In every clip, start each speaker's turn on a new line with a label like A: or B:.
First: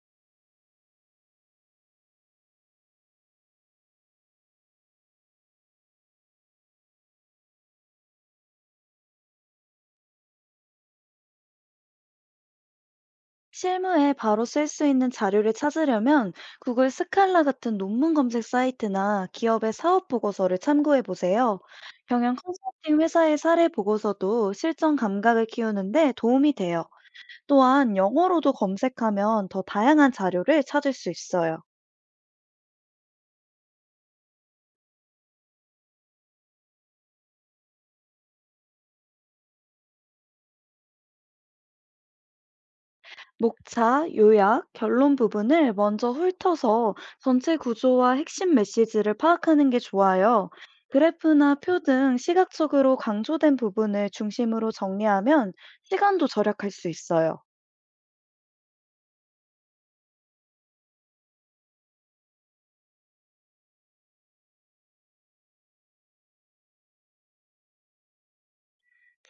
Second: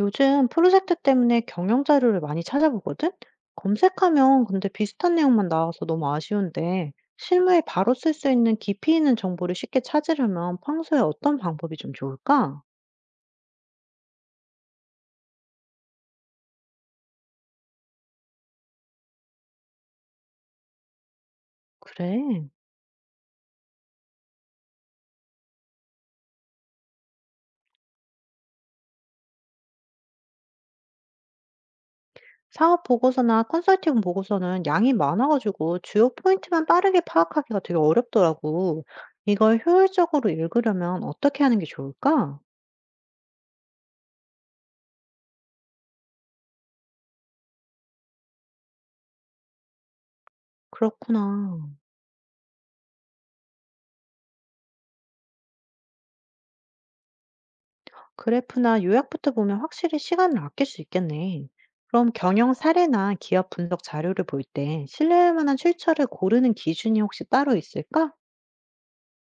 A: 요즘 프로젝트 때문에 경영 자료를 많이 찾아보거든? 검색하면 근데 비슷한 내용만 나와서 너무 아쉬운데, 실무에 바로 쓸 수 있는 깊이 있는 정보를 쉽게 찾으려면 평소에 어떤 방법이 좀 좋을까?
B: 실무에 바로 쓸 수 있는 자료를 찾으려면 구글 스칼라 같은 논문 검색 사이트나 기업의 사업 보고서를 참고해 보세요. 경영
A: 그래.
B: 컨설팅 회사의 사례 보고서도 실전 감각을 키우는데 도움이 돼요. 또한 영어로도 검색하면 더 다양한 자료를 찾을 수 있어요.
A: 사업 보고서나 컨설팅 보고서는 양이 많아가지고 주요 포인트만 빠르게 파악하기가 되게 어렵더라고. 이걸 효율적으로 읽으려면 어떻게 하는 게 좋을까?
B: 목차, 요약, 결론 부분을 먼저 훑어서 전체 구조와 핵심 메시지를 파악하는 게 좋아요. 그래프나
A: 그렇구나.
B: 표 등 시각적으로 강조된 부분을 중심으로 정리하면 시간도 절약할 수 있어요.
A: 그래프나 요약부터 보면 확실히 시간을 아낄 수 있겠네. 그럼 경영 사례나 기업 분석 자료를 볼 때 신뢰할 만한 출처를 고르는 기준이 혹시 따로 있을까?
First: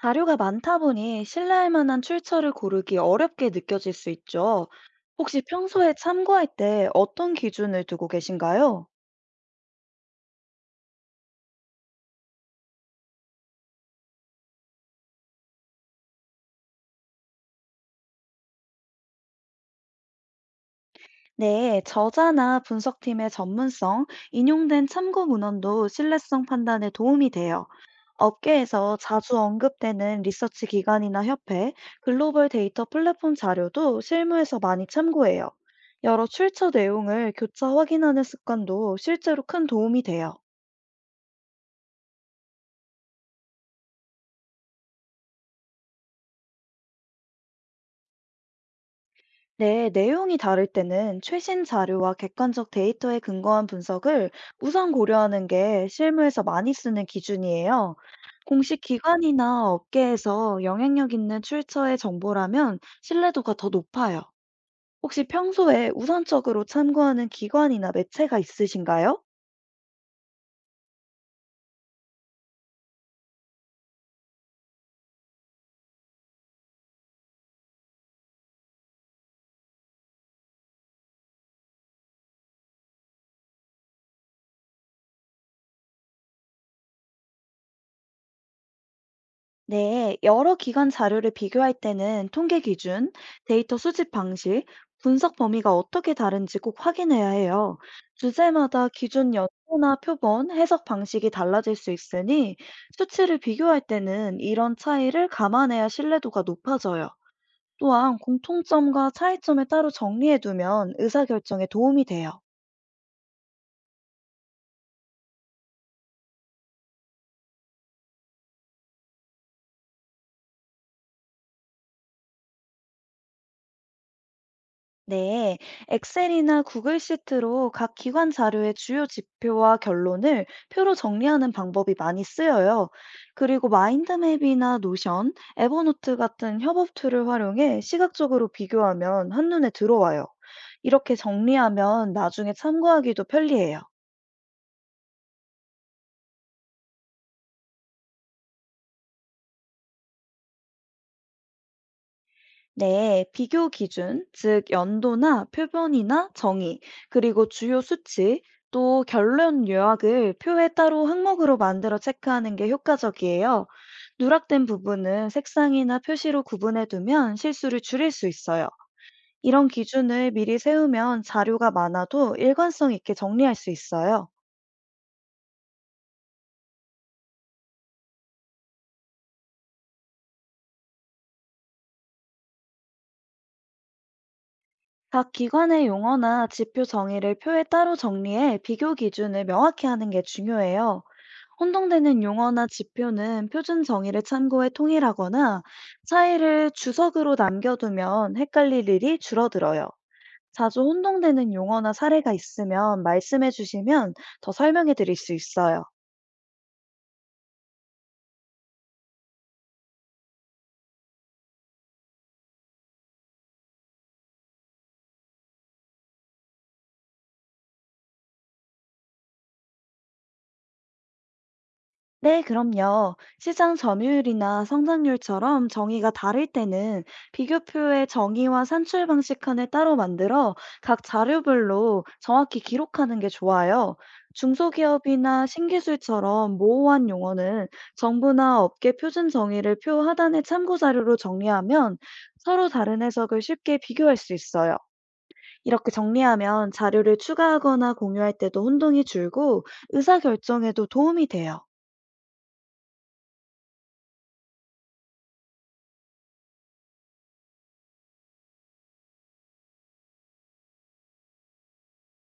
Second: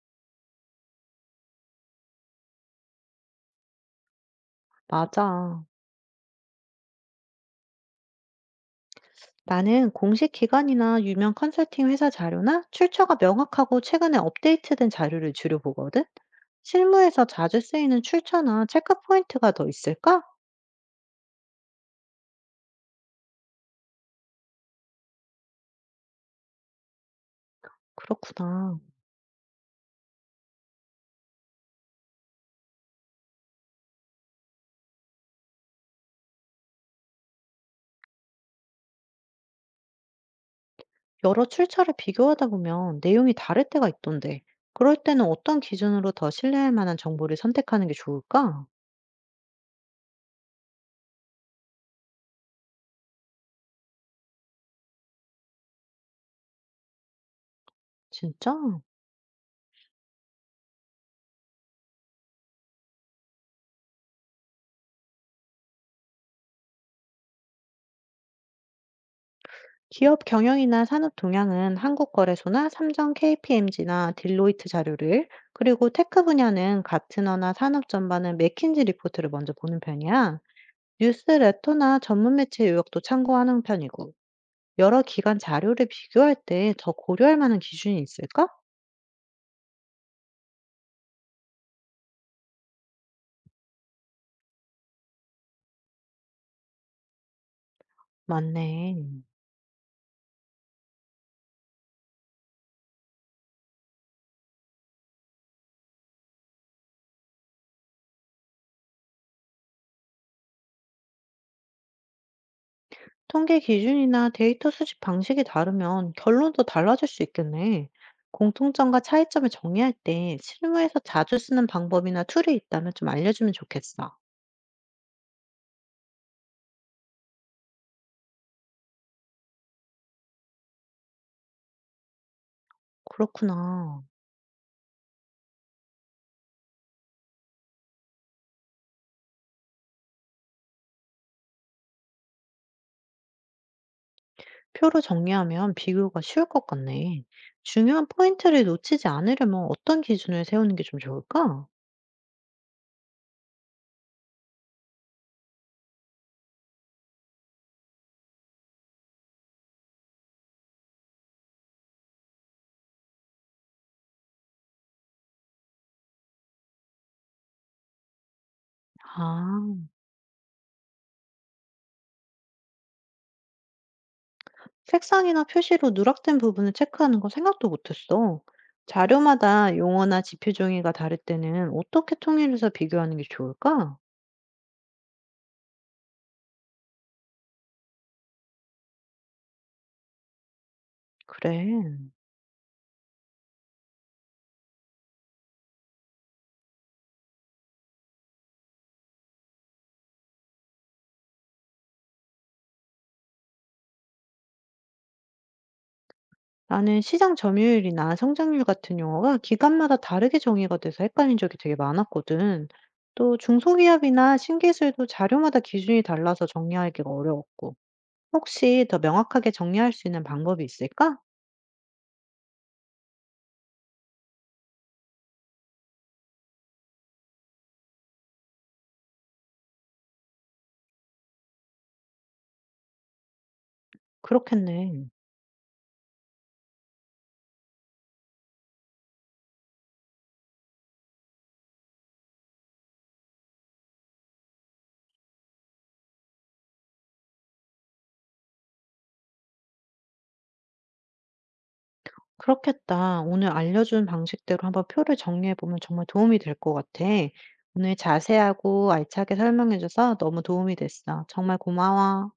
B: 자료가 많다 보니 신뢰할 만한 출처를 고르기 어렵게 느껴질 수 있죠. 혹시
A: 맞아.
B: 평소에 참고할 때 어떤 기준을 두고 계신가요?
A: 나는 공식 기관이나 유명 컨설팅 회사 자료나 출처가 명확하고 최근에 업데이트된 자료를 주로 보거든. 실무에서 자주 쓰이는 출처나 체크 포인트가 더 있을까?
B: 네, 저자나 분석팀의 전문성, 인용된 참고 문헌도 신뢰성 판단에 도움이 돼요.
A: 그렇구나.
B: 업계에서 자주 언급되는 리서치 기관이나 협회, 글로벌 데이터 플랫폼 자료도 실무에서 많이 참고해요. 여러 출처 내용을 교차 확인하는 습관도 실제로 큰 도움이 돼요.
A: 여러 출처를 비교하다 보면 내용이 다를 때가 있던데, 그럴 때는 어떤 기준으로 더 신뢰할 만한 정보를 선택하는 게 좋을까?
B: 네, 내용이 다를 때는 최신 자료와 객관적 데이터에 근거한 분석을 우선 고려하는 게 실무에서 많이 쓰는 기준이에요.
A: 진짜?
B: 공식 기관이나 업계에서 영향력 있는 출처의 정보라면 신뢰도가 더 높아요. 혹시 평소에 우선적으로 참고하는 기관이나 매체가 있으신가요?
A: 기업 경영이나 산업 동향은 한국거래소나 삼성 KPMG나 딜로이트 자료를, 그리고 테크 분야는 가트너나 산업 전반은 맥킨지 리포트를 먼저 보는 편이야. 뉴스레터나 전문 매체 요약도 참고하는 편이고, 여러 기관 자료를 비교할 때 더 고려할 만한 기준이 있을까?
B: 네, 여러 기관 자료를 비교할 때는 통계 기준, 데이터 수집 방식, 분석 범위가 어떻게 다른지 꼭 확인해야 해요. 주제마다
A: 맞네.
B: 기준 연도나 표본, 해석 방식이 달라질 수 있으니 수치를 비교할 때는 이런 차이를 감안해야 신뢰도가 높아져요. 또한 공통점과 차이점을 따로 정리해두면 의사결정에 도움이 돼요.
A: 통계 기준이나 데이터 수집 방식이 다르면 결론도 달라질 수 있겠네. 공통점과 차이점을 정리할 때 실무에서 자주 쓰는 방법이나 툴이 있다면 좀 알려주면 좋겠어.
B: 네, 엑셀이나 구글 시트로 각 기관 자료의 주요 지표와 결론을 표로 정리하는 방법이 많이 쓰여요. 그리고
A: 그렇구나.
B: 마인드맵이나 노션, 에버노트 같은 협업 툴을 활용해 시각적으로 비교하면 한눈에 들어와요. 이렇게 정리하면 나중에 참고하기도 편리해요.
A: 표로 정리하면 비교가 쉬울 것 같네. 중요한 포인트를 놓치지 않으려면 어떤 기준을 세우는 게 좀 좋을까?
B: 네, 비교 기준, 즉 연도나 표본이나 정의, 그리고 주요 수치, 또 결론 요약을 표에 따로 항목으로 만들어 체크하는 게 효과적이에요. 누락된 부분은 색상이나 표시로 구분해 두면 실수를 줄일 수 있어요.
A: 아,
B: 이런 기준을 미리 세우면 자료가 많아도 일관성 있게 정리할 수 있어요.
A: 색상이나 표시로 누락된 부분을 체크하는 건 생각도 못했어. 자료마다 용어나 지표 종이가 다를 때는 어떻게 통일해서 비교하는 게 좋을까?
B: 각 기관의 용어나 지표 정의를 표에 따로 정리해 비교 기준을 명확히 하는 게 중요해요.
A: 그래.
B: 혼동되는 용어나 지표는 표준 정의를 참고해 통일하거나 차이를 주석으로 남겨두면 헷갈릴 일이 줄어들어요. 자주 혼동되는 용어나 사례가 있으면 말씀해 주시면 더 설명해 드릴 수 있어요.
A: 나는 시장 점유율이나 성장률 같은 용어가 기간마다 다르게 정의가 돼서 헷갈린 적이 되게 많았거든. 또 중소기업이나 신기술도 자료마다 기준이 달라서 정리하기가 어려웠고. 혹시 더 명확하게 정리할 수 있는 방법이 있을까?
B: 네, 그럼요. 시장 점유율이나 성장률처럼 정의가 다를 때는 비교표의 정의와 산출 방식 칸을 따로 만들어 각 자료별로 정확히 기록하는 게 좋아요.
A: 그렇겠네.
B: 중소기업이나 신기술처럼 모호한 용어는 정부나 업계 표준 정의를 표 하단의 참고 자료로 정리하면 서로 다른 해석을 쉽게 비교할 수 있어요. 이렇게 정리하면 자료를 추가하거나 공유할 때도 혼동이 줄고 의사결정에도 도움이 돼요.
A: 그렇겠다. 오늘 알려준 방식대로 한번 표를 정리해보면 정말 도움이 될 것 같아. 오늘 자세하고 알차게 설명해줘서 너무 도움이 됐어. 정말 고마워.